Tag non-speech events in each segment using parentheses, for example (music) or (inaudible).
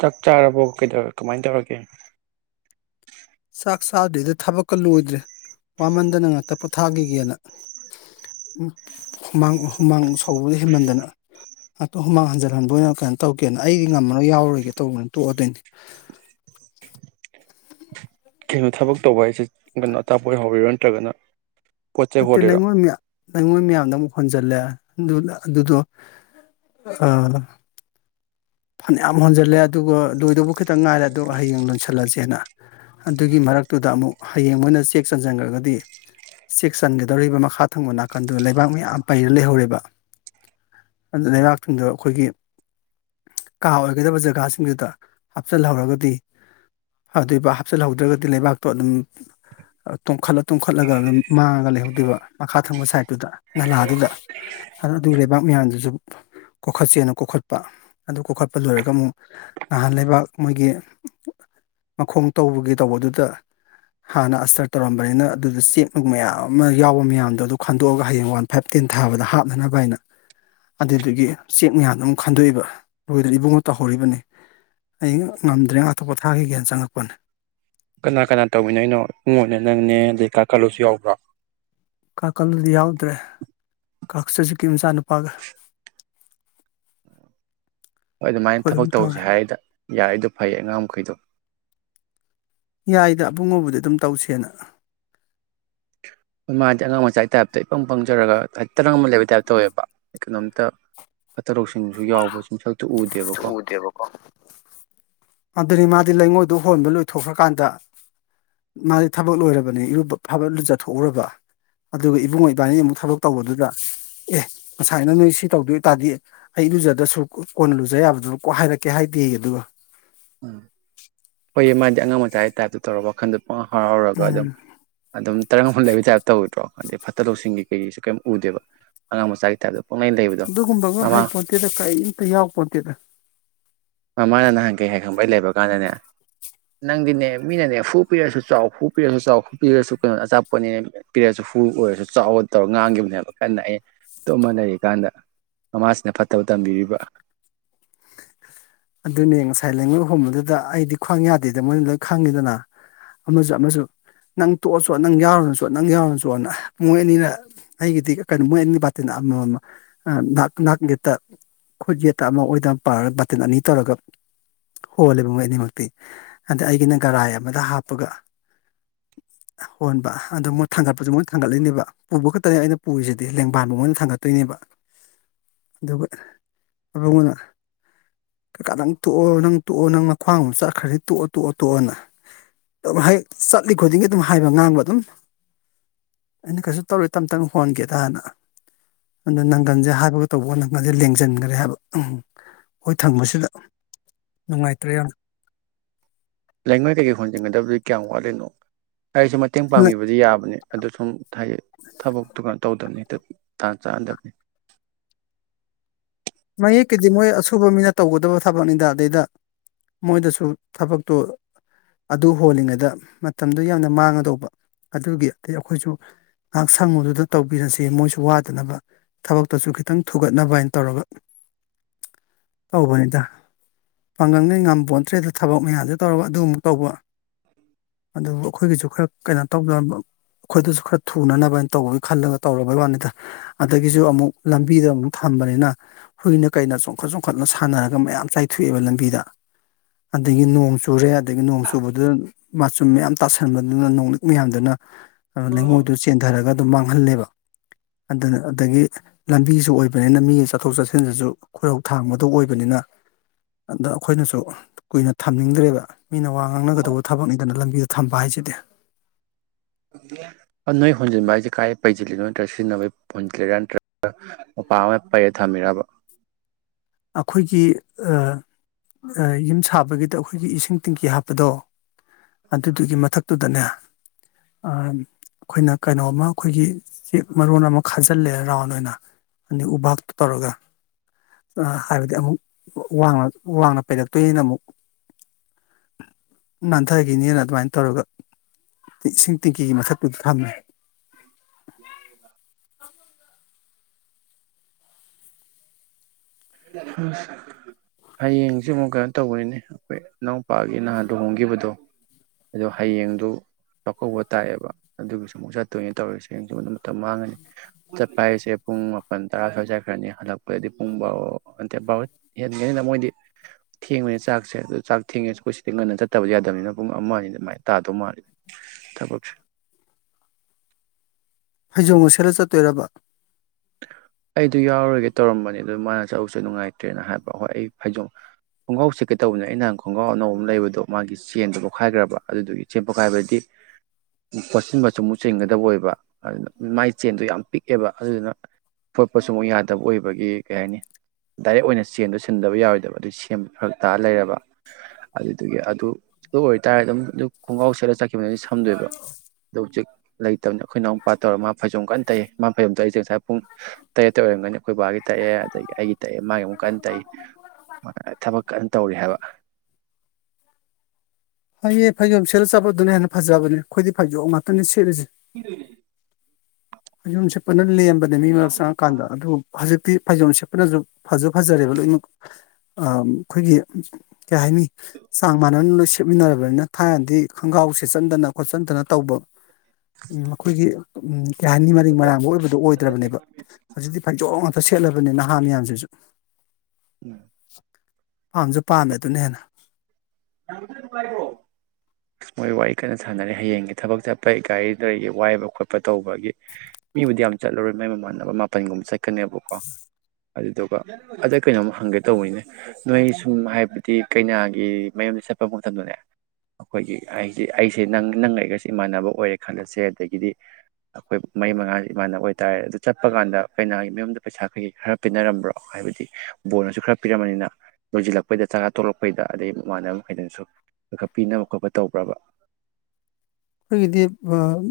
ꯆꯥꯛ ꯆꯥꯔꯕꯣ ꯀꯩꯗꯧꯔ ꯀꯃꯥꯏꯅ ꯇꯧꯔꯒꯦ ꯆꯥꯛ ꯆꯥꯗ꯭ꯔꯤꯗ ꯊꯕꯛꯀ ꯂꯣꯏꯗ꯭ꯔꯤ ꯋꯥꯃꯟꯗꯅ ꯉꯥꯛꯇ ꯄꯣꯊꯥꯈꯤꯒꯦꯅ ꯍꯨꯃꯥꯡ ꯍꯨꯃꯥꯡ ꯁꯧꯕꯗ ꯍꯦꯟꯃꯟꯗꯅ ꯉꯥꯛꯇ ꯍꯨꯃꯥꯡ ꯍꯟꯖꯟꯍꯟꯕꯣꯏꯅ ꯀꯩꯅꯣ ꯇꯧꯒꯦꯅ ꯑꯩꯗꯤ ꯉꯝꯃꯔꯣꯏ ꯌꯥꯎꯔꯔꯣꯏꯒꯦ ꯇꯧꯕꯅ ꯇꯣꯛꯑꯗꯣꯏꯅꯦ꯫ ꯀꯩꯅꯣ ꯊꯕꯛ ꯇꯧꯕ ꯍꯥꯏꯁꯦ ꯀꯩꯅꯣ ꯑꯇꯥꯄꯣꯠ ꯍꯧꯔꯤꯔꯣ꯫ ꯅꯠꯇ꯭ꯔꯒꯅ꯫ ꯄꯣꯠ ꯆꯩ ꯅꯠꯇꯦ ꯍꯣꯜꯂꯤꯔꯣ ꯂꯩꯉꯣꯏ ꯃ ꯂꯩꯉꯣꯏ ꯃꯌꯥꯝꯗ ꯑꯃꯨꯛ꯫ ꯍꯣꯟꯖꯜꯂꯦ ꯑꯗꯨꯗꯣ ꯑ꯫ ꯐꯅꯌꯥꯝ ꯍꯣꯟꯖꯜꯂꯦ ꯑꯗꯨꯒ ꯂꯣꯏꯗꯧꯕ ꯈꯤꯇꯪ ꯉꯥꯏꯔꯦ ꯑꯗꯣ ꯍꯌꯦꯡ ꯂꯣꯟꯁꯤꯜꯂꯁꯦꯅ ꯑꯗꯨꯒꯤ ꯃꯔꯛꯇꯨꯗ ꯑꯃꯨꯛ ꯍꯌꯦꯡ ꯃꯣꯏꯅ ꯆꯦꯛ ꯆꯟꯁꯟꯈ꯭ꯔꯒꯗꯤ ꯆꯦꯛ ꯆꯟꯒꯗꯧꯔꯤꯕ ꯃꯈꯥ ꯊꯪꯕ ꯅꯥꯀꯟꯗꯨ ꯂꯩꯕꯥꯛ ꯃꯌꯥꯝ ꯄꯩꯔ ꯂꯩꯍꯧꯔꯦꯕ ꯑꯗꯨ ꯂꯩꯕꯥꯛꯁꯤꯡꯗꯣ ꯑꯩꯈꯣꯏꯒꯤ꯫ ꯀꯥ ꯑꯣꯏꯒꯗꯕ ꯖꯒꯥꯁꯤꯡꯗꯨꯗ ꯍꯥꯞꯆꯜꯍꯧꯔꯒꯗꯤ ꯐꯗꯣꯏꯕ ꯍꯥꯞꯆꯤꯜꯍꯧꯗ꯭ꯔꯒꯗꯤ ꯂꯩꯕꯥꯛꯇꯣ ꯑꯗꯨꯝ ꯇꯣꯡꯈꯠꯂ ꯇꯣꯡꯈꯠꯂꯒ ꯑꯗꯨꯝ ꯃꯥꯡꯉꯒ ꯂꯩꯍꯧꯗꯣꯏꯕ ꯃꯈꯥ ꯊꯪꯕ ꯁꯥꯏꯠꯇꯨꯗ ꯅꯂꯥꯗꯨꯗ ꯑꯗꯨꯒꯤ ꯂꯩꯕꯥꯛ ꯃꯌꯥꯝꯗꯨꯁꯨ ꯀꯣꯈꯠꯁꯦꯅ ꯀꯣꯈꯠꯄ꯫ ꯑꯗꯨ ꯀꯣꯛꯈꯠꯄ ꯂꯣꯏꯔꯒ ꯑꯃꯨꯛ ꯅꯍꯥꯟ ꯂꯩꯕꯥꯛ ꯃꯣꯏꯒꯤ ꯃꯈꯣꯡ ꯇꯧꯕꯒꯤ ꯇꯧꯕꯗꯨꯗ ꯍꯥꯟꯅ ꯑꯁꯇꯔ ꯇꯧꯔꯝꯕꯅꯤꯅ ꯑꯗꯨꯗ ꯆꯦꯛꯅꯨꯛ ꯃꯌꯥꯝ ꯑꯃ ꯌꯥꯎꯕ ꯃꯌꯥꯝꯗꯣ ꯑꯗꯨ ꯈꯟꯗꯣꯛꯑꯒ ꯍꯌꯦꯡ ꯋꯥꯟ ꯐꯥꯏꯚ ꯇꯦꯟ ꯊꯥꯕꯗ ꯍꯥꯞꯅꯅꯕ ꯍꯥꯏꯅ ꯑꯗꯨꯗꯨꯒꯤ ꯆꯦꯛ ꯃꯌꯥꯝꯗꯣ ꯑꯃꯨꯛ ꯈꯟꯗꯣꯛꯏꯕ꯫ ꯂꯣꯏꯗ꯭ꯔꯤ ꯏꯕꯨꯡꯉꯣ ꯇꯧꯍꯧꯔꯤꯕꯅꯤ ꯑꯩ ꯉꯝꯗ꯭ꯔꯦ ꯉꯍꯥꯛꯇ ꯄꯣꯊꯥꯈꯤꯒꯦꯅ ꯆꯪꯉꯛꯄꯅꯦ꯫ ꯀꯅꯥ ꯀꯅꯥ ꯇꯧꯃꯤꯟꯅꯩꯅꯣ ꯏꯉꯣꯅꯦ ꯅꯪꯅꯦ ꯑꯗꯩ ꯀꯥ ꯀꯥꯂꯨꯁꯨ ꯌꯥꯎꯕ꯭ꯔꯣ꯫ ꯀꯥꯀꯟꯗꯨꯗꯤ ꯌꯥꯎꯗ꯭ꯔꯦ ꯀꯛꯁꯨꯖꯤꯛꯀꯤ ꯃꯆꯥꯅꯨꯄꯥꯒ꯫ ꯍꯣꯏ ꯑꯗꯨꯃꯥꯏꯅ ꯑꯩꯈꯣꯏ ꯑꯗꯨꯝ ꯊꯕꯛ ꯇꯧꯔꯦ ꯇꯧꯁꯦ ꯍꯥꯏꯔꯤꯗ꯫ ꯌꯥꯔꯛꯗꯣ ꯐꯩꯌꯦ ꯑꯉꯥꯡ ꯃꯈꯩꯗꯣ꯫ ꯌꯥꯏꯗ ꯑꯕꯨꯡꯉꯣꯕꯨꯗ ꯑꯗꯨꯝ ꯇꯧꯁꯦꯅ꯫ ꯍꯣꯏ ꯃꯥꯗꯤ ꯑꯉꯥꯡ ꯃꯆꯥꯒꯤ ꯇꯥꯏꯞꯇ ꯏ ꯄꯪ ꯄꯪꯖꯔꯒ ꯍꯥꯏ ꯇꯔꯪ ꯑꯃ ꯂꯩꯕ ꯇꯥꯏꯞꯇ ꯇꯧꯋꯦꯕ ꯀꯩꯅꯣꯝꯇ ꯇꯔꯨꯛꯁꯤꯡꯁꯨ ꯌꯥꯎꯕ (unintelligible) ꯎꯗꯦꯕꯀꯣ ꯑꯗꯅꯤ ꯃꯥꯗꯤ ꯂꯩꯉꯣꯏ꯫ ꯗꯨ ꯍꯣꯟꯕ ꯂꯣꯏꯊꯣꯛꯈ꯭ꯔꯀꯥꯟꯗ ꯃꯥꯗꯤ ꯊꯕꯛ ꯂꯣꯏꯔꯕꯅꯤ ꯐꯕ ꯂꯨꯖꯊꯣꯛꯎꯔꯕ ꯑꯗꯨꯒ ꯏꯕꯨꯉꯣ ꯏꯕꯥꯅꯤ ꯑꯃꯨꯛ ꯊꯕꯛ ꯇꯧꯕꯗꯨꯗ ꯑꯦ ꯉꯁꯥꯏꯅ ꯅꯣꯏ ꯁꯤ ꯇꯧꯗꯣꯏ ꯇꯥꯔꯗꯤ ꯑꯩ ꯏꯂꯨꯖꯗꯁꯨ꯫ ꯀꯣꯟꯅ ꯂꯨꯖ ꯌꯥꯕꯗꯨꯅ ꯀꯣꯛ ꯍꯥꯏꯔꯛꯀꯦ ꯍꯥꯏꯗꯦꯌꯦ ꯑꯗꯨꯒ꯫ ꯍꯣꯏꯌꯦ ꯃꯥꯗꯤ ꯑꯉꯥꯡ ꯃꯆꯥꯒꯤ ꯇꯥꯏꯞꯇ ꯇꯧꯔ ꯋꯥꯈꯟꯗ꯫ ꯄꯪ ꯍꯔꯥꯎꯔꯒ ꯑꯗꯨꯝ ꯎꯝ ꯑꯗꯨꯝ ꯇꯔꯪ ꯑꯃ ꯂꯩꯕꯩ ꯇꯥꯏꯞ ꯇꯧꯗ꯭ꯔꯣ꯫ ꯑꯗꯩ ꯐꯠꯇ ꯂꯧꯁꯤꯡꯒꯤ ꯀꯩꯒꯤꯁꯨ ꯀꯩꯝ ꯎꯗꯦꯕ ꯑꯉꯥꯡ ꯃꯆꯥꯒꯤ ꯇꯥꯏꯞꯇ꯫ ꯄꯪꯂꯩ ꯂꯩꯕꯗꯣ ꯑꯗꯨꯒꯨꯝꯕꯒ ꯃꯃꯥ ꯍꯩꯄꯣꯟꯇꯦꯗ ꯀꯩꯝꯇ ꯌꯥꯎꯄꯣꯟꯇꯦꯗ꯫ ꯃꯃꯥꯅ ꯅꯍꯥꯟ ꯀꯩ ꯍꯥꯏ ꯈꯪꯕꯩ ꯂꯩꯕ ꯀꯥꯟꯗꯅꯦ ꯅꯪꯗꯤꯅꯦ ꯃꯤꯅꯅꯦ ꯐꯨ ꯄꯤꯔꯁꯨ ꯆꯥꯎ ꯍꯨ ꯄꯤꯔꯁꯨ ꯆꯥꯎ ꯍꯨ ꯄꯤꯔꯁꯨ ꯀꯩꯅꯣ ꯑꯆꯥꯄꯣꯠꯅꯦ ꯄꯤꯔꯁꯨ ꯍꯨ ꯑꯣꯏꯔꯁꯨ ꯆꯥꯎ ꯇꯧꯔꯒ ꯉꯥꯡꯈꯤꯕꯅꯦꯕ ꯀꯟꯅ ꯑꯩ ꯇꯨꯃ ꯂꯩꯔꯤꯀꯥꯟꯗ ꯃꯃꯥꯁꯤꯅ ꯐꯠꯇꯕ ꯇꯝꯕꯤꯔꯤꯕ꯫ ꯑꯗꯨꯅꯦ ꯉꯁꯥꯏ ꯂꯉꯣꯏ ꯍꯣꯡꯕꯗꯨꯗ ꯑꯩꯗꯤ ꯈ꯭ꯋꯥꯡ ꯌꯥꯗꯦꯗ ꯃꯣꯏꯅ ꯂꯣꯏ ꯈꯪꯉꯦꯗꯅ ꯑꯃꯁꯨ ꯑꯃꯁꯨ ꯅꯪ ꯇꯣꯛꯑꯣꯆꯣ ꯅꯪ ꯌꯥꯎꯔꯨꯅꯣꯆꯣ ꯅꯪ ꯌꯥꯎꯔꯅꯨꯆꯣꯅ ꯃꯣꯏ ꯑꯅꯤꯅ ꯑꯩꯒꯤꯗꯤ ꯀꯩꯅꯣ ꯃꯣꯏ ꯑꯅꯤ ꯕꯥꯇꯟ ꯑꯃꯃꯝ ꯑ ꯅꯥꯛ ꯅꯥꯛ ꯌꯦꯠꯇ ꯈꯨꯠ ꯌꯦꯠꯇ ꯑꯃ ꯑꯣꯏꯗ ꯑꯝ ꯇꯧꯔꯒ ꯕꯥꯇꯟ ꯑꯅꯤ꯫ ꯇꯧꯔꯒ ꯍꯣꯜꯂꯦꯕ ꯃꯣꯏ ꯑꯅꯤꯃꯛꯇꯤ ꯑꯗ ꯑꯩꯒꯤꯅ ꯒꯔꯥꯏ ꯑꯃꯗ ꯍꯥꯞꯄꯒ ꯍꯣꯟꯕ ꯑꯗꯣ ꯃꯣꯏ ꯊꯥꯡꯒꯠꯄꯁꯨ ꯃꯣꯏꯅ ꯊꯥꯡꯒꯠꯂꯤꯅꯦꯕ ꯄꯨꯕ ꯈꯛꯇꯅꯦ ꯑꯩꯅ ꯄꯨꯔꯤꯁꯤꯗꯤ ꯂꯦꯡꯕꯥꯟ ꯃꯣꯏꯅ ꯊꯥꯡꯒꯠꯇꯣꯏꯅꯦꯕ ꯑꯗꯨꯒ ꯏꯕꯨꯡꯉꯣꯅ꯫ ꯀꯀꯥ ꯅꯪ ꯇꯣꯛꯑꯣ ꯅꯪ ꯇꯣꯛꯑꯣ ꯅꯪ ꯅꯈ꯭ꯋꯥꯡ ꯑꯃꯨꯛ ꯆꯠꯈ꯭ꯔꯅꯤ ꯇꯣꯛꯑꯣ ꯇꯣꯛꯑꯣ ꯇꯣꯛꯑꯣꯅ ꯑꯗꯨꯝ ꯍꯩ ꯆꯠꯂꯤ ꯈꯨꯗꯤꯡꯒꯤ ꯑꯗꯨꯝ ꯍꯥꯏꯕ ꯉꯥꯡꯕ ꯑꯗꯨꯝ ꯑꯩꯅ ꯀꯩꯁꯨ ꯇꯧꯔꯣꯏ ꯇꯞ ꯇꯞꯅ ꯍꯣꯟꯒꯦꯗꯅ ꯑꯗꯨ ꯅꯪꯒꯜꯁꯦ ꯍꯥꯏꯕꯒ ꯇꯧꯕꯒ ꯅꯪꯒꯜꯁꯦ ꯂꯦꯡꯁꯟꯈ꯭ꯔꯦ ꯍꯥꯏꯕ ꯑꯣꯏ꯫ ꯊꯪꯁꯤꯗ ꯅꯨꯡꯉꯥꯏꯇ꯭ꯔꯦ ꯌꯥꯝ꯫ ꯂꯩꯉꯣꯏ ꯀꯩꯀꯩ ꯍꯣꯟꯖꯤꯟꯒꯗꯕꯗꯤ ꯀꯌꯥꯝ ꯋꯥꯠꯂꯤꯅꯣ꯫ ꯑꯩꯁꯨ ꯃꯇꯦꯡ ꯄꯥꯡꯕꯤꯕꯗꯤ ꯌꯥꯕꯅꯦ ꯑꯗꯨ ꯁꯨꯝ ꯍꯥꯏꯗꯤ ꯊꯕꯛꯇꯣ ꯀꯩꯅꯣ ꯇꯧꯗꯕꯅꯤ꯫ ꯇꯥꯟ ꯆꯥꯗꯕꯅꯤ꯫ ꯃꯌꯦꯛꯀꯤꯗꯤ ꯃꯣꯏ ꯑꯁꯨꯕ ꯃꯤꯅ ꯇꯧꯒꯗꯕ ꯊꯕꯛꯅꯤꯗ ꯑꯗꯩꯗ ꯃꯣꯏꯗꯁꯨ ꯊꯕꯛꯇꯣ ꯑꯗꯨ ꯍꯣꯜꯂꯤꯉꯩꯗ ꯃꯇꯝꯗꯨ ꯌꯥꯝꯅ ꯃꯥꯡꯒꯗꯧꯕ ꯑꯗꯨꯒꯤ ꯑꯗꯩ ꯑꯩꯈꯣꯏꯁꯨ ꯉꯍꯥꯛ ꯁꯪꯕꯗꯨꯗ ꯇꯧꯕꯤꯔꯁꯦ ꯃꯣꯏꯁꯨ ꯋꯥꯗꯅꯕ ꯊꯕꯛꯇꯨꯁꯨ ꯈꯤꯇꯪ ꯊꯨꯒꯠꯅꯕ ꯍꯥꯏꯅ ꯇꯧꯔꯒ꯫ ꯇꯧꯕꯅꯤꯗ ꯄꯥꯡꯒꯪꯅ ꯉꯝꯄꯣꯟꯇ꯭ꯔꯦꯗ ꯊꯕꯛ ꯃꯌꯥꯝꯁꯦ ꯇꯧꯔꯒ ꯑꯗꯨ ꯑꯃꯨꯛ ꯇꯧꯕ ꯑꯗꯨꯕꯨ ꯑꯩꯈꯣꯏꯒꯤꯁꯨ ꯈꯔ ꯀꯩꯅꯣ ꯇꯧꯗꯕ ꯑꯩꯈꯣꯏꯗꯁꯨ ꯈꯔ ꯊꯨꯅꯅꯕꯅ ꯇꯧꯕꯒꯤ ꯈꯜꯂꯒ ꯇꯧꯔꯕꯩ ꯋꯥꯅꯤꯗ ꯑꯗꯒꯤꯁꯨ ꯑꯃꯨꯛ ꯂꯝꯕꯤꯗ ꯑꯃꯨꯛ ꯊꯝꯕꯅꯤꯅ꯫ ꯍꯨꯏꯅ ꯀꯩꯅ ꯆꯣꯡꯈꯠ ꯆꯣꯡꯈꯠꯂ ꯁꯥꯟꯅꯔꯒ ꯃꯌꯥꯝ ꯆꯥꯏꯊꯣꯛꯑꯦꯕ ꯂꯝꯕꯤꯗ ꯑꯗꯒꯤ ꯅꯣꯡ ꯆꯨꯔꯦ꯫ ꯑꯗꯒꯤ ꯅꯣꯡ ꯆꯨꯕꯗꯨꯅ꯫ ꯃꯆꯨꯝ ꯃꯌꯥꯝ ꯇꯥꯁꯟꯕꯗꯨꯅ ꯅꯣꯡꯂꯤꯛ ꯃꯌꯥꯝꯗꯨꯅ꯫ ꯂꯩꯉꯣꯏꯗꯨ ꯆꯦꯟꯊꯔꯒ꯫ ꯑꯗꯨꯝ ꯃꯥꯡꯍꯜꯂꯦꯕ ꯑꯗꯨꯅ ꯑꯗꯒꯤ ꯂꯝꯕꯤꯁꯨ ꯑꯣꯏꯕꯅꯤꯅ ꯃꯤ꯫ ꯆꯠꯊꯣꯛ ꯆꯠꯁꯤꯟꯗꯁꯨ ꯈꯨꯔꯧ ꯊꯥꯡꯕꯗꯣ ꯑꯣꯏꯕꯅꯤꯅ ꯑꯗ ꯑꯩꯈꯣꯏꯅꯁꯨ ꯀꯨꯏꯅ ꯊꯝꯅꯤꯡꯗ꯭ꯔꯦꯕ꯫ ꯃꯤꯅ ꯋꯥ ꯉꯥꯡꯅꯒꯗꯧꯕ ꯊꯕꯛꯅꯤꯗꯅ ꯂꯝꯕꯤꯗ꯫ ꯊꯝꯕ ꯍꯥꯏꯖꯤꯗꯤ꯫ ꯅꯣꯏ ꯍꯨꯣꯟꯖꯤꯟꯕ ꯍꯥꯏꯁꯦ ꯀꯥꯏ ꯄꯩꯁꯤꯜꯂꯤꯅꯣ ꯅꯠꯇ꯭ꯔꯒ ꯁꯤꯖꯤꯟꯅꯕꯩ ꯍꯨꯖꯤꯜꯂꯤꯔꯥ ꯅꯠꯇ꯭ꯔꯒ ꯃꯄꯥ ꯑꯃꯅ ꯄꯩꯔ ꯊꯝꯃꯤꯔꯕ ꯑꯩꯈꯣꯏꯒꯤ ꯌꯨꯝ ꯁꯥꯕꯒꯤꯗ ꯑꯩꯈꯣꯏꯒꯤ ꯏꯁꯤꯡ ꯇꯤꯡꯀꯤ ꯍꯥꯞꯄꯗꯣ ꯑꯗꯨꯗꯨꯒꯤ ꯃꯊꯛꯇꯨꯗꯅꯦ ꯑꯩꯈꯣꯏꯅ ꯀꯩꯅꯣꯝꯃ ꯑꯩꯈꯣꯏꯒꯤ ꯆꯦꯛ ꯃꯔꯣꯟ ꯑꯃ ꯈꯥꯖꯤꯜꯂꯦ ꯔꯥꯎꯟ ꯑꯣꯏꯅ ꯑꯗꯩ ꯎꯕꯥꯛꯇ ꯇꯧꯔꯒ ꯍꯥꯏꯕꯗꯤ ꯑꯃꯨꯛꯅ ꯋꯥꯡꯅ ꯄꯩꯔꯛꯇꯣꯏꯅ ꯑꯃꯨꯛ ꯅꯥꯟꯊꯈꯤꯅꯦꯅ ꯑꯗꯨꯃꯥꯏꯅ ꯇꯧꯔꯒ ꯏꯁꯤꯡ ꯇꯦꯡꯀꯤꯒꯤ ꯃꯊꯛꯇꯨꯗ ꯊꯝꯃꯦ (unintelligible) ꯑꯁ ꯍꯌꯦꯡꯁꯦ ꯑꯃꯨꯛ ꯀꯩꯅꯣ ꯇꯧꯧꯕꯅꯤꯅꯦ ꯑꯩꯈꯣꯏ ꯏꯅꯥꯎꯄꯥꯒꯤ ꯅꯍꯥꯟ ꯂꯨꯍꯣꯡꯈꯤꯕꯗꯣ ꯑꯗꯣ ꯍꯌꯦꯡꯗꯨ ꯆꯥꯛꯀꯧꯕ ꯇꯥꯛꯑꯦꯕ ꯑꯗꯨꯒꯤꯁꯨ ꯑꯃꯨꯛ ꯆꯠꯇꯣꯏꯅꯤ ꯇꯧꯔꯤꯁ ꯍꯌꯦꯡꯁ ꯃ ꯃꯇꯝ ꯃꯥꯡꯉꯅꯤ ꯆꯠꯄ ꯍꯥꯏꯁꯦ ꯄꯨꯡ ꯃꯥꯄꯟ ꯇꯔꯥ ꯁ꯭ꯋꯥꯏ ꯆꯥꯏꯈ꯭ꯔꯅꯤ ꯍꯜꯂꯛꯄꯗꯗꯤ ꯄꯨꯡ ꯕꯥꯔꯣ ꯑꯟꯦ ꯍꯦꯟꯅ ꯍꯦꯟꯅ ꯃꯣꯏꯗꯤ ꯊꯦꯡꯕꯅꯦ ꯆꯥꯛꯁꯦ ꯑꯗꯨ ꯆꯥꯛ ꯊꯦꯡꯉꯦꯁꯨ ꯑꯩꯈꯣꯏ ꯁꯤꯗ ꯉꯟꯅ ꯆꯠꯇꯕꯗꯤ ꯌꯥꯗꯕꯅꯤꯅ ꯄꯨꯡ ꯑꯃ ꯑꯅꯤ ꯑꯗꯨꯃꯥꯏꯅ ꯇꯥꯗꯧ ꯃꯥꯜꯂꯤ ꯊꯕꯛꯁꯦ ꯐꯩꯖꯣꯝꯒ ꯁꯦꯠꯂꯒ ꯆꯠꯇꯣꯏꯔꯕ ꯑꯩꯗꯣ ꯌꯥꯎꯔꯣꯏꯒꯦ ꯇꯧꯔꯝꯕꯅꯤ ꯑꯗꯨ ꯃꯥꯅ ꯁꯔꯨꯛꯁꯦ ꯅꯨꯡꯉꯥꯏꯇ꯭ꯔꯦꯅ ꯍꯥꯏꯕ ꯍꯣꯏ ꯑꯩ ꯐꯩꯖꯣꯝ ꯈꯣꯡꯒ꯭ꯔꯥꯎ ꯆꯦꯀꯩ ꯇꯧꯕꯅꯦ ꯑꯩ ꯅꯍꯥꯟ ꯈꯣꯡꯒ꯭ꯔꯥꯎ ꯑꯅꯧꯕ ꯑꯃ ꯂꯩꯕꯗꯣ ꯃꯥꯒꯤ ꯆꯦꯟꯗꯣ ꯄꯣꯛꯈꯥꯏꯈ꯭ꯔꯕ ꯑꯗꯨꯗꯨꯒꯤ ꯆꯦꯟ ꯄꯣꯈꯥꯏꯕꯗꯤ ꯄꯣꯠꯆꯤꯟ ꯃꯆꯨꯝ ꯃꯨꯛ ꯆꯤꯡꯒꯗꯕ ꯑꯣꯏꯕ ꯑꯗꯨꯅ ꯃꯥꯏ ꯆꯦꯟꯗꯣ ꯌꯥꯝ ꯄꯤꯛꯑꯦꯕ ꯑꯗꯨꯗꯨꯅ ꯐꯣꯠꯄꯁꯨ ꯑꯃꯨꯛ ꯌꯥꯗꯕ ꯑꯣꯏꯕꯒꯤ ꯀꯩ ꯍꯥꯏꯅꯤ ꯗꯥꯏꯔꯦꯛ ꯑꯣꯏꯅ ꯆꯦꯟꯗꯣ ꯁꯤꯟꯗꯕ ꯌꯥꯔꯣꯏꯗꯕ ꯑꯗꯨ ꯁꯦꯝꯕ ꯐꯔꯛ ꯇꯥꯔ ꯂꯩꯔꯕ ꯑꯗꯨꯗꯨꯒꯤ ꯑꯗꯨ ꯑꯗꯨ ꯑꯣꯏꯇꯥꯥꯔꯦ ꯑꯗꯨꯝ ꯑꯗꯨ ꯈꯣꯡꯒꯥꯎ ꯁꯦꯠꯂ ꯆꯠꯈꯤꯕꯅꯤ ꯑꯗꯨꯗꯤ ꯁꯝꯗꯣꯏꯕ ꯑꯗꯨ ꯍꯧꯖꯤꯛ ꯂꯩꯇꯕꯅ ꯑꯩꯈꯣꯏꯅꯎꯄꯥꯥ ꯇꯧꯔꯒ ꯃꯥ ꯐꯩꯖꯣꯝ ꯀꯟꯅ ꯇꯩꯌꯦ ꯃꯥ ꯐꯖꯣꯝ ꯇꯩꯏꯁꯦ ꯉꯁꯥꯏ ꯄꯨꯡ ꯇꯔꯦꯠꯇ ꯑꯣꯏꯔꯝꯒꯅꯤ ꯑꯩꯈꯣꯏ ꯕꯥꯒꯤ ꯇꯛꯑꯦ ꯑꯗꯒꯤ ꯑꯩꯒꯤ ꯇꯛꯑꯦ ꯃꯥꯒꯤ ꯑꯃꯨꯛ ꯀꯟꯅ ꯇꯛꯏ ꯊꯕꯛ ꯀꯟꯅ ꯇꯧꯔꯤ ꯍꯥꯏꯕ ꯑꯩꯌꯦ ꯐꯩꯖꯣꯝ ꯁꯦꯠꯂ ꯆꯠꯄꯗꯨꯅ ꯍꯦꯟꯅ ꯐꯖꯕꯅꯦ ꯑꯩꯈꯣꯏꯗꯤ ꯐꯩꯖꯣꯝ ꯉꯥꯛꯇꯅꯦ ꯁꯦꯠꯂꯤꯁꯤ (unintelligible) (unintelligible) ꯃꯤ ꯃꯔꯛ ꯆꯪꯉꯀꯥꯟꯗ ꯑꯗꯨꯕꯨ ꯍꯧꯖꯤꯛ ꯐꯩꯖꯣꯝ ꯁꯦꯠꯄꯅꯁꯨ ꯐꯖ ꯐꯖꯔꯦꯕ ꯂꯣꯏꯅꯃꯛ ꯑꯩꯈꯣꯏꯒꯤ ꯀꯩ ꯍꯥꯏꯅꯤ ꯆꯥꯡ ꯃꯥꯟꯅꯅ ꯂꯣꯏ ꯁꯦꯠꯃꯤꯟꯅꯔꯕꯅꯤꯅ ꯊꯥꯏꯅꯗꯤ ꯈꯣꯡꯒ꯭ꯔꯥꯎ ꯁꯦꯠꯆꯟꯗꯅ ꯈꯣꯠꯆꯟꯗꯅ ꯇꯧꯕ ꯃꯈꯣꯏꯒꯤ ꯍꯅꯤ ꯃꯔꯤꯛ ꯃꯔꯥꯡꯕ ꯑꯣꯏꯕꯗꯣ ꯑꯣꯏꯗ꯭ꯔꯕꯅꯦꯕ ꯍꯧꯖꯤꯛꯇꯤ ꯐꯩꯖꯣꯝ ꯑꯇ ꯁꯦꯠꯂꯕꯅꯤ ꯅꯍꯥ ꯃꯌꯥꯝꯁꯤꯁꯨ (unintelligible) ꯄꯥꯝꯁꯨ ꯄꯥꯝꯃꯦ ꯑꯗꯨꯅ ꯍꯦꯟꯅ ꯑꯁ ꯃꯣꯏ ꯋꯥꯔꯤ ꯀꯟꯅ ꯁꯥꯟꯅꯔꯦ ꯍꯌꯦꯡꯒꯤ ꯊꯕꯛ ꯆꯠꯄꯒꯤ ꯒꯥꯔꯤꯗꯒꯤ ꯋꯥꯏꯕ ꯈꯣꯠꯄ ꯇꯧꯕꯒꯤ ꯃꯤꯕꯨꯗꯤ ꯌꯥꯝ ꯆꯠꯂꯨꯔꯣꯏ ꯃꯩ ꯃꯃꯥꯟꯅꯕ ꯃꯥꯄꯜꯒꯨꯝꯕ ꯆꯠꯀꯅꯦꯕꯀꯣ ꯑꯗꯨꯗꯨꯒ ꯑꯗ ꯀꯩꯅꯣꯝ ꯍꯪꯒꯦ ꯇꯧꯕꯋꯤꯅꯦ ꯅꯣꯏ ꯁꯨꯝ ꯍꯥꯏꯕꯗꯤ ꯀꯩꯅꯥꯒꯤ ꯃꯌꯨꯝꯗ ꯆꯠꯄ ꯃꯇꯝꯗꯅꯦ ꯑꯩꯈꯣꯏꯒꯤ ꯑꯩꯁꯦ ꯑꯩꯁꯦ ꯅꯪ ꯅꯪꯒ ꯑꯩꯒꯁꯦ ꯏꯃꯥꯟꯅꯕ ꯑꯣꯏꯔꯦ ꯈꯜꯂꯁꯦ ꯑꯗꯒꯤꯗꯤ ꯑꯩꯈꯣꯏ ꯃꯔꯤ ꯃꯉꯥꯁꯦ ꯏꯃꯥꯟꯅꯕ ꯑꯣꯏꯇꯥꯔꯦ ꯑꯗꯨ ꯆꯠꯄ ꯀꯥꯟꯗ ꯑꯩꯈꯣꯏꯩꯅ ꯃꯌꯨꯝꯗ ꯄꯩꯁꯥ ꯀꯩꯀꯩ ꯈꯔ ꯄꯤꯅꯔꯝꯕ꯭ꯔꯣ ꯍꯥꯏꯕꯗꯤ ꯕꯣꯟꯅꯁꯨ ꯈꯔ ꯄꯤꯔꯃꯅꯤꯅ ꯂꯣꯏꯁꯤꯜꯂꯛꯄꯩꯗ ꯆꯥꯔꯥ ꯇꯣꯛꯂꯛꯄꯩꯗ ꯑꯗꯩ ꯃꯃꯥꯟꯅꯕ ꯃꯈꯩꯗꯪꯁꯨ ꯈꯔ ꯄꯤꯅꯕ ꯈꯣꯠꯄ ꯇꯧꯕ꯭ꯔꯕ ꯑꯩꯈꯣꯏꯒꯤꯗꯤ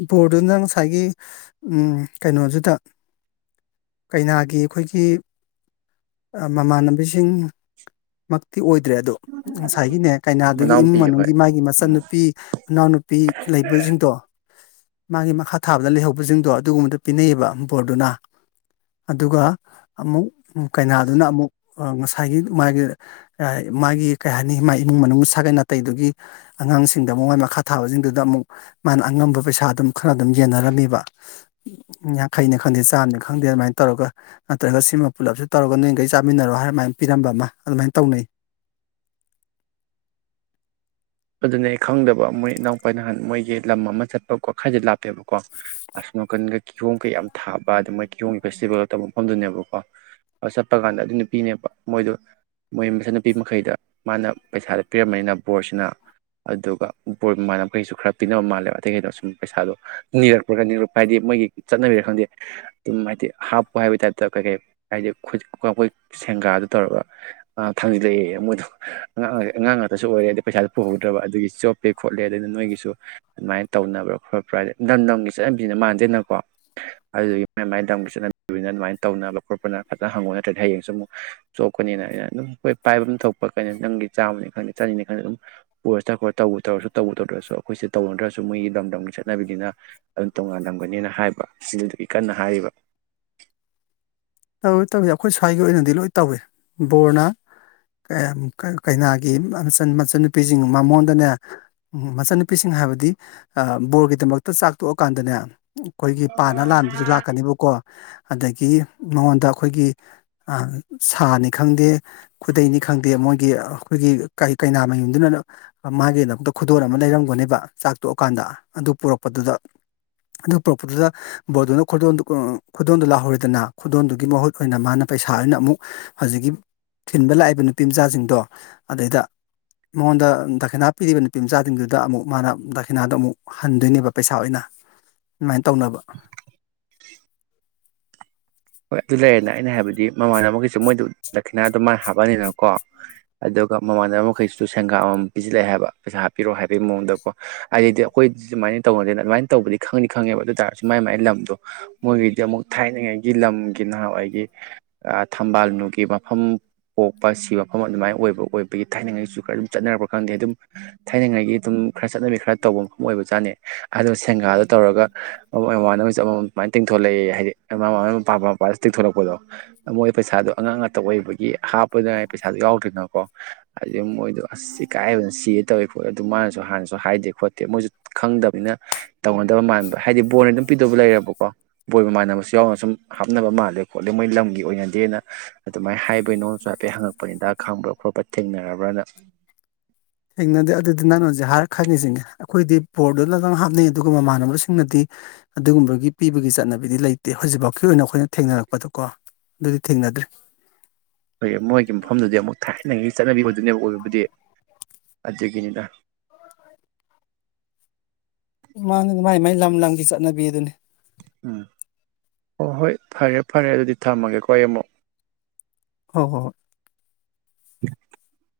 ꯕꯣꯔꯗꯨꯅ ꯉꯁꯥꯏꯒꯤ ꯀꯩꯅꯣꯗꯨꯗ ꯀꯩꯅꯥꯒꯤ ꯑꯩꯈꯣꯏꯒꯤ ꯃꯃꯥꯟꯅꯕꯤꯁꯤꯡ ꯃꯛꯇꯤ ꯑꯣꯏ ꯑꯣꯏꯗ꯭ꯔꯦ ꯑꯗꯣ ꯉꯁꯥꯏꯒꯤꯅꯦ ꯀꯩꯅꯥꯗꯨꯒꯤ ꯏꯃꯨꯡ ꯃꯅꯥꯎꯄꯤ ꯍꯣꯏ ꯃꯅꯨꯡꯒꯤ ꯃꯥꯒꯤ ꯎꯝ ꯃꯆꯟꯅꯨꯄꯤ ꯃꯅꯥꯎꯅꯨꯄꯤ ꯂꯩꯗꯣ ꯃꯥꯒꯤ ꯃꯈ ꯊꯥꯕꯗ ꯂꯩꯍꯧꯕꯁꯤꯡꯗꯣ ꯑꯗꯨꯒꯨꯝꯕꯗꯨ ꯄꯤꯅꯩꯌꯦꯕ ꯕꯣꯔꯗꯨꯅ ꯑꯗꯨꯒ ꯑꯃꯨꯛ ꯀꯩꯅꯥꯗꯨꯅ ꯑꯃꯨꯛ ꯉꯁꯥꯏꯒꯤ ꯃꯥꯒꯤ ꯃꯥꯒꯤ ꯀꯩ ꯍꯥꯏꯅꯤ ꯃꯥꯒꯤ ꯏꯃꯨꯡ ꯃꯅꯨꯡ ꯁꯥꯒꯩ ꯅꯥꯇꯩꯗꯨꯒꯤ ꯑꯉꯥꯡꯁꯤꯡꯗ ꯑꯃꯛ ꯃꯈ ꯊꯥꯕ ꯗ ꯑꯃꯨꯛ ꯃꯥꯅ ꯑꯉꯝꯕ ꯄꯩꯁꯥ ꯑꯗꯨꯝ ꯈꯔ ꯑꯗꯨꯝ ꯌꯦꯟꯅꯔꯝꯃꯤꯕ ꯌꯥꯡꯈꯩꯅ ꯈꯪꯗꯦ ꯆꯥꯝꯅꯤ ꯈꯪꯗꯦ ꯑꯗꯨꯃꯥꯏꯅ ꯇꯧꯔꯒ ꯅꯠꯇ꯭ꯔꯒ ꯁꯤꯃ ꯄꯨꯜꯂꯞꯁ ꯇꯧꯔꯒ ꯅꯣꯏꯈꯩ ꯆꯥꯃꯤꯟꯅꯔꯣ ꯍꯥꯏꯔꯃꯥꯏꯅ ꯄꯤꯔꯝꯕ ꯑꯃ ꯑꯗꯨꯃꯥꯏꯅ ꯇꯧꯅꯩ ꯑꯗꯨꯅꯦ ꯑꯩ ꯈꯪꯗꯕ ꯃꯣꯏ ꯏꯅꯥꯎꯄꯥ ꯅꯍꯥꯟ ꯃꯣꯏꯒꯤ ꯂꯝ ꯑꯃ ꯆꯠꯄꯀꯣ ꯈꯔꯁꯦ ꯂꯥꯞꯄꯦꯕꯀꯣ ꯑꯁꯅꯥꯀꯟꯒ ꯀꯤꯍꯣꯝꯒ ꯌꯥꯝ ꯊꯥꯕ ꯑꯗꯨ ꯃꯣꯏ ꯀꯤꯍꯣꯝꯒꯤ ꯐꯦꯁꯇꯤꯚꯦꯜꯒ ꯇꯧꯕ ꯃꯐꯝꯗꯨꯅꯦꯕꯀꯣ ꯑꯗꯨ ꯆꯠꯄ ꯀꯥꯟꯗ ꯑꯗꯨ ꯅꯨꯄꯤꯅꯦꯕ ꯃꯣꯏꯗꯣ ꯃꯣꯏ ꯃꯆꯥꯟꯅꯨꯄꯤ ꯃꯈꯩꯗ ꯃꯥꯅ ꯄꯩꯁꯥꯗ ꯄꯤꯔꯝꯕꯅꯤꯅ ꯕꯣꯔꯁꯤꯅ ꯑꯗꯨꯒ ꯕꯣꯔ ꯃꯃꯥꯟꯅꯕꯈꯩꯁꯨ ꯈꯔ ꯄꯤꯅꯕ ꯃꯥꯜꯂꯦꯕ ꯑꯇꯩ ꯀꯩꯅꯣ ꯁꯨꯝ ꯄꯩꯁꯥꯗꯣ ꯅꯤꯔꯛꯄ꯭ꯔ ꯈ ꯅꯤꯛꯄ ꯍꯥꯏꯗꯤ ꯃꯣꯏꯒꯤ ꯆꯠꯅꯕꯤꯔꯥ ꯈꯪꯗꯦ ꯑꯗꯨꯝ ꯍꯥꯏꯗꯤ ꯍꯥꯞꯄꯨ ꯍꯥꯏꯕꯒꯤ ꯇꯥꯏꯞꯇ ꯀꯩꯀꯩ ꯍꯥꯏꯗꯤ ꯑꯩꯣꯏ ꯁꯦꯡꯒꯥꯗꯨ ꯇꯧꯔꯒ ꯊꯥꯡꯖꯤꯜꯂꯛꯑꯦ ꯃꯣꯏꯗꯣ ꯑꯥꯡ ꯑꯉꯥꯡ ꯉꯥꯛꯇꯁꯨ ꯑꯣꯏꯔꯦ ꯍꯥꯏꯗꯤ ꯄꯩꯁꯥꯗ ꯄꯨꯍꯧꯗ꯭ꯔꯕ ꯑꯗꯨꯒꯤ ꯆꯣꯞꯄꯦ ꯈꯣꯠꯂꯦ ꯑꯗꯨꯅ ꯅꯣꯏꯒꯤꯁꯨ ꯑꯗꯨꯃꯥꯏꯅ ꯇꯧꯅꯕ꯭ꯔꯥ ꯈꯣꯠꯄ꯭ꯔꯥ ꯍꯥꯏ ꯂꯝ ꯂꯝꯒꯤ ꯆꯠꯅꯕꯤꯁꯤꯅ ꯃꯥꯟꯗꯦꯅꯀꯣ ꯑꯗꯨꯒꯤ ꯃ ꯃꯥꯏ ꯂꯝꯒꯤ ꯆꯠꯅꯕꯤꯅꯤꯅ ꯑꯗꯨꯃꯥꯏꯅ ꯇꯧꯅꯕ ꯈꯣꯠꯄꯅ ꯐꯖꯅ ꯍꯪꯉꯣ ꯅꯠꯇ꯭ꯔꯗꯤ ꯍꯌꯦꯡꯁꯨ ꯑꯃꯨꯛ ꯆꯣꯞꯀꯅꯤꯅ ꯑꯩꯅ ꯑꯗꯨꯝ ꯑꯩꯈꯣꯏ ꯄꯥꯏꯕ ꯑꯃ ꯊꯣꯛꯄ ꯀꯩꯅꯣ ꯅ ꯂꯝꯒꯤ ꯆꯥꯝꯃꯅꯤ ꯈꯪꯗꯦ ꯆꯅꯤꯅꯤ ꯈꯪꯗꯦ ꯑꯗꯨꯝ ꯄꯨꯔꯁ ꯇꯈ꯭ꯔ ꯇꯧꯕ ꯇꯧꯔꯁꯨ ꯇꯧꯕ ꯇꯧꯗ꯭ꯔꯁꯨ ꯑꯩꯈꯣꯏꯁꯦ ꯇꯧꯅꯗ꯭ꯔꯁꯨ ꯃꯣꯏꯒꯤ ꯂꯝꯗꯝꯒꯤ ꯆꯠꯅꯕꯤꯅꯤꯅ ꯑꯗꯨꯝ ꯇꯣꯉꯥꯜꯂꯝꯒꯅꯦꯅ ꯍꯥꯏꯕ ꯁꯤꯒꯤ ꯀꯟꯅ ꯍꯥꯏꯔꯤꯕ ꯇꯧꯋꯤ ꯇꯧꯏꯤ ꯑꯩꯈꯣꯏ ꯁ꯭ꯋꯥꯏꯒꯤ ꯑꯣꯏꯅꯗꯤ ꯂꯣꯏ ꯇꯧꯏ ꯕꯣꯔꯅ ꯀꯩꯅꯥꯒꯤ ꯃꯆꯟꯅꯨꯄꯤꯁꯤꯡ ꯃꯃꯣꯟꯗꯅꯦ ꯃꯆꯟꯅꯨꯄꯤꯁꯤꯡ ꯍꯥꯏꯕꯗꯤ ꯕꯣꯔꯒꯤꯗꯃꯛꯇ ꯆꯥꯛ ꯇꯣꯛꯑꯀꯥꯟꯗꯅꯦ ꯑꯩꯈꯣꯏꯒꯤ ꯄꯥꯟꯅ ꯂꯥꯟꯕꯁꯨ ꯂꯥꯛꯀꯅꯦꯕꯀꯣ ꯑꯗꯒꯤ ꯃꯉꯣꯟꯗ ꯑꯩꯈꯣꯏꯒꯤ ꯁꯥꯅꯤ ꯈꯪꯗꯦ ꯈꯨꯗꯩꯅꯤ ꯈꯪꯗꯦ ꯃꯣꯏꯒꯤ ꯑꯩꯈꯣꯏꯒꯤ ꯀꯩꯅꯥ ꯃꯌꯨꯝꯗꯨꯅ ꯃꯥꯒꯤꯗꯃꯛꯇ ꯈꯨꯗꯣꯟꯜ ꯑꯃ ꯂꯩꯔꯝꯒꯅꯦꯕ ꯆꯥꯛ ꯇꯣꯛꯑꯀꯥꯟꯗ ꯑꯗꯨ ꯄꯨꯔꯛꯄꯗꯨꯗ ꯑꯗꯨ ꯄꯨꯔꯛꯄꯗꯨꯗ ꯕꯣꯔꯗꯨꯅ ꯈꯨꯗꯣꯟꯜꯗꯨ ꯂꯥꯛꯍꯧꯔꯤꯗꯅ ꯈꯨꯗꯣꯟꯜꯗꯨꯒꯤ ꯃꯍꯨꯠ ꯑꯣꯏꯅ ꯃꯥꯅ ꯄꯩꯁꯥ ꯑꯣꯏꯅ ꯑꯃꯨꯛ ꯍꯧꯖꯤꯛꯀꯤ ꯊꯤꯟꯕ ꯂꯥꯛꯏꯕ ꯅꯨꯄꯤ ꯃꯆꯥꯁꯤꯡꯗꯣ ꯑꯗꯩꯗ ꯃꯉꯣꯟꯗ ꯗꯈꯅꯥ ꯄꯤꯔꯤꯕ ꯅꯨꯄꯤ ꯃꯆꯥꯁꯤꯡꯗꯨꯗ ꯑꯃꯨꯛ ꯃꯥꯅ ꯗꯈꯅꯥꯗꯣ ꯑꯃꯨꯛ ꯍꯟꯗꯣꯏꯅꯦꯕ ꯄꯩꯁꯥ ꯑꯣꯏꯅ ꯑꯗꯨꯃꯥꯏꯅ ꯇꯧꯅꯕ ꯍꯣꯏ ꯑꯗꯨ ꯂꯩꯔꯦꯅ ꯑꯩꯅ ꯍꯥꯏꯕꯗꯤ ꯃꯃꯥꯟꯅꯕ ꯃꯈꯩꯁꯨ ꯃꯣꯏꯗ ꯂꯛꯈꯤꯅꯥꯗꯣ ꯃꯥꯅ ꯍꯥꯞꯄꯅꯤꯅꯀꯣ ꯑꯗꯨꯒ ꯃꯃꯥꯟꯅꯕ ꯃꯈꯩꯁꯤꯁꯨ ꯁꯦꯡꯒꯥꯥꯞ ꯑꯃ ꯄꯤꯁꯤꯜꯂꯛꯑꯦ ꯍꯥꯏꯕ ꯄꯩꯁꯥ ꯍꯥꯞꯄꯤꯔꯛꯣ ꯍꯥꯏꯕꯒꯤ ꯃꯑꯣꯡꯗꯀꯣ ꯑꯗꯨꯩꯗꯤ ꯑꯩꯈꯣꯏꯗꯤ ꯁꯨꯃꯥꯏꯅ ꯇꯧꯅꯗꯅ ꯑꯗꯨꯃꯥꯏꯅ ꯇꯧꯕꯗꯤ ꯈꯪꯅꯤ ꯈꯪꯉꯦꯕ ꯑꯗꯨ ꯑꯣꯏ ꯇꯥꯔꯁꯨ ꯃꯥꯏ ꯃꯥꯏ ꯂꯝꯗꯣ ꯃꯣꯏꯒꯤꯗꯤ ꯑꯃꯨꯛ ꯊꯥꯏꯅꯉꯥꯏ ꯒꯤ ꯂꯝꯒꯤ ꯅꯍꯥꯟꯋꯥꯏꯒꯤ ꯊꯝꯕꯥꯜꯅꯨꯒꯤ ꯃꯐꯝ ꯄꯣꯛꯄ ꯁꯤ ꯃꯐꯝ ꯑꯗꯨꯃꯥꯏꯅ ꯑꯣꯏꯕ ꯑꯣꯏꯕꯒꯤ ꯊꯥꯏꯅꯉꯥꯏꯁꯨ ꯈꯔ ꯑꯗꯨꯝ ꯆꯠꯅꯔꯛꯄ ꯈꯪꯗꯦ ꯑꯗꯨꯝ ꯊꯥꯏꯅꯉꯥꯏꯒꯤ ꯑꯗꯨꯝ ꯈꯔ ꯆꯠꯅꯕꯤ ꯈꯔ ꯇꯧꯕ ꯃꯐꯝ ꯑꯣꯏꯕꯖꯥꯠꯅꯩ ꯑꯗꯨ ꯁꯦꯟꯒꯥꯗ ꯇꯧꯔꯒ ꯃꯃꯥꯟꯅꯕ ꯑꯃꯃꯝ ꯁꯨꯃꯥꯏꯅ ꯇꯤꯡꯊꯣꯂꯛꯑꯦ ꯍꯥꯏꯗꯤ ꯃꯃ ꯃꯥꯟꯅꯕ ꯃꯄꯥ ꯃꯄꯥꯗ ꯇꯦꯛꯊꯣꯔꯛꯄꯗꯣ ꯃꯣꯏ ꯄꯩꯁꯥꯗꯣ ꯑꯉꯥꯡ ꯉꯥꯛꯇ ꯑꯣꯏꯕꯒꯤ ꯍꯥꯞꯄꯗꯨꯅꯥꯏ ꯄꯩꯁꯥꯗꯣ ꯌꯥꯎꯗ꯭ꯔꯤꯅꯀꯣ ꯍꯥꯏꯗꯤ ꯃꯣꯏꯗꯣ ꯑꯁ ꯏꯀꯥꯏꯕꯅ ꯁꯤꯌꯦ ꯇꯧꯏꯤ ꯈꯣꯠꯂꯤ ꯑꯗꯨ ꯃꯥꯅꯁꯨ ꯍꯥꯟꯅꯁꯨ ꯍꯥꯏꯗꯦ ꯈꯣꯠꯇꯦ ꯃꯣꯏꯁꯨ ꯈꯪꯗꯕꯅꯤꯅ ꯇꯧꯅꯗꯕ ꯃꯥꯟꯕ ꯍꯥꯏꯗꯤ ꯕꯣꯟꯅ ꯑꯗꯨꯝ ꯄꯤꯗꯕ ꯂꯩꯔꯕꯀꯣ ꯀꯣ ꯕꯣꯏꯕ ꯃꯥꯟꯅꯕꯁꯨ ꯌꯥꯎꯅ ꯁꯨꯝ ꯍꯥꯞꯅꯕ ꯃꯥꯜꯂꯦ ꯈꯣꯠꯂꯦ ꯃꯣꯏ ꯂꯝꯒꯤ ꯑꯣꯏꯅꯗꯦꯅ ꯑꯗꯨꯃꯥꯏꯅ ꯍꯥꯏꯕꯩ ꯅꯣꯡꯁꯨ ꯍꯥꯏꯐꯦꯠ ꯍꯪꯉꯛꯄ ꯍꯤꯗꯥꯛ ꯈꯥꯡꯕ ꯈꯣꯠꯄ ꯊꯦꯡꯅꯔꯕ꯭ꯔꯅ ꯊꯦꯡꯅꯗꯦ ꯑꯗꯨꯗꯤ ꯅꯪꯅꯣꯟꯁꯦ ꯍꯥꯏꯔ ꯈꯪꯉꯁꯤꯡꯒꯦ ꯑꯩꯈꯣꯏꯗꯤ ꯕꯣꯔꯗꯨꯅ ꯑꯗꯨꯝ ꯍꯥꯞꯅꯩ ꯑꯗꯨꯒ ꯃꯃꯥꯟꯅꯕꯁꯤꯡꯅꯗꯤ ꯑꯗꯨꯒꯨꯝꯕꯒꯤ ꯄꯤꯕꯒꯤ ꯆꯠꯅꯕꯤꯗꯤ ꯂꯩꯇꯦ ꯍꯧꯖꯤꯛꯐꯥꯎꯀꯤ ꯑꯣꯏꯅ ꯑꯩꯈꯣꯏꯅ ꯊꯦꯡꯅꯔꯛꯄꯗꯀꯣ ꯑꯗꯨꯗꯤ ꯊꯦꯡꯅꯗ꯭ꯔꯤ ꯍꯣꯏ ꯃꯣꯏꯒꯤ ꯃꯐꯝꯗꯨꯗꯤ ꯑꯃꯨꯛ ꯊꯥꯏ ꯅꯩꯒꯤ ꯆꯠꯅꯕꯤ ꯆꯠꯅꯕꯤ ꯑꯣꯏꯗꯣꯏꯃꯦꯕꯥ ꯑꯣꯏꯕꯕꯨꯗꯤ ꯑꯗꯨꯒꯤꯅꯤꯅ ꯃꯥꯟꯅꯦ ꯃꯥꯏ ꯃꯥꯏ ꯂꯝ ꯂꯝꯒꯤ ꯆꯠꯅꯕꯤ ꯑꯗꯨꯅꯤ ꯎꯝ ꯍꯣ ꯍꯣꯏ ꯐꯔꯦ ꯐꯔꯦ ꯑꯗꯨꯗꯤ ꯊꯝꯃꯒꯦꯀꯣ ꯑꯩ ꯑꯃꯨꯛ ꯍꯣ ꯍꯣ ꯍꯣ (inaudible)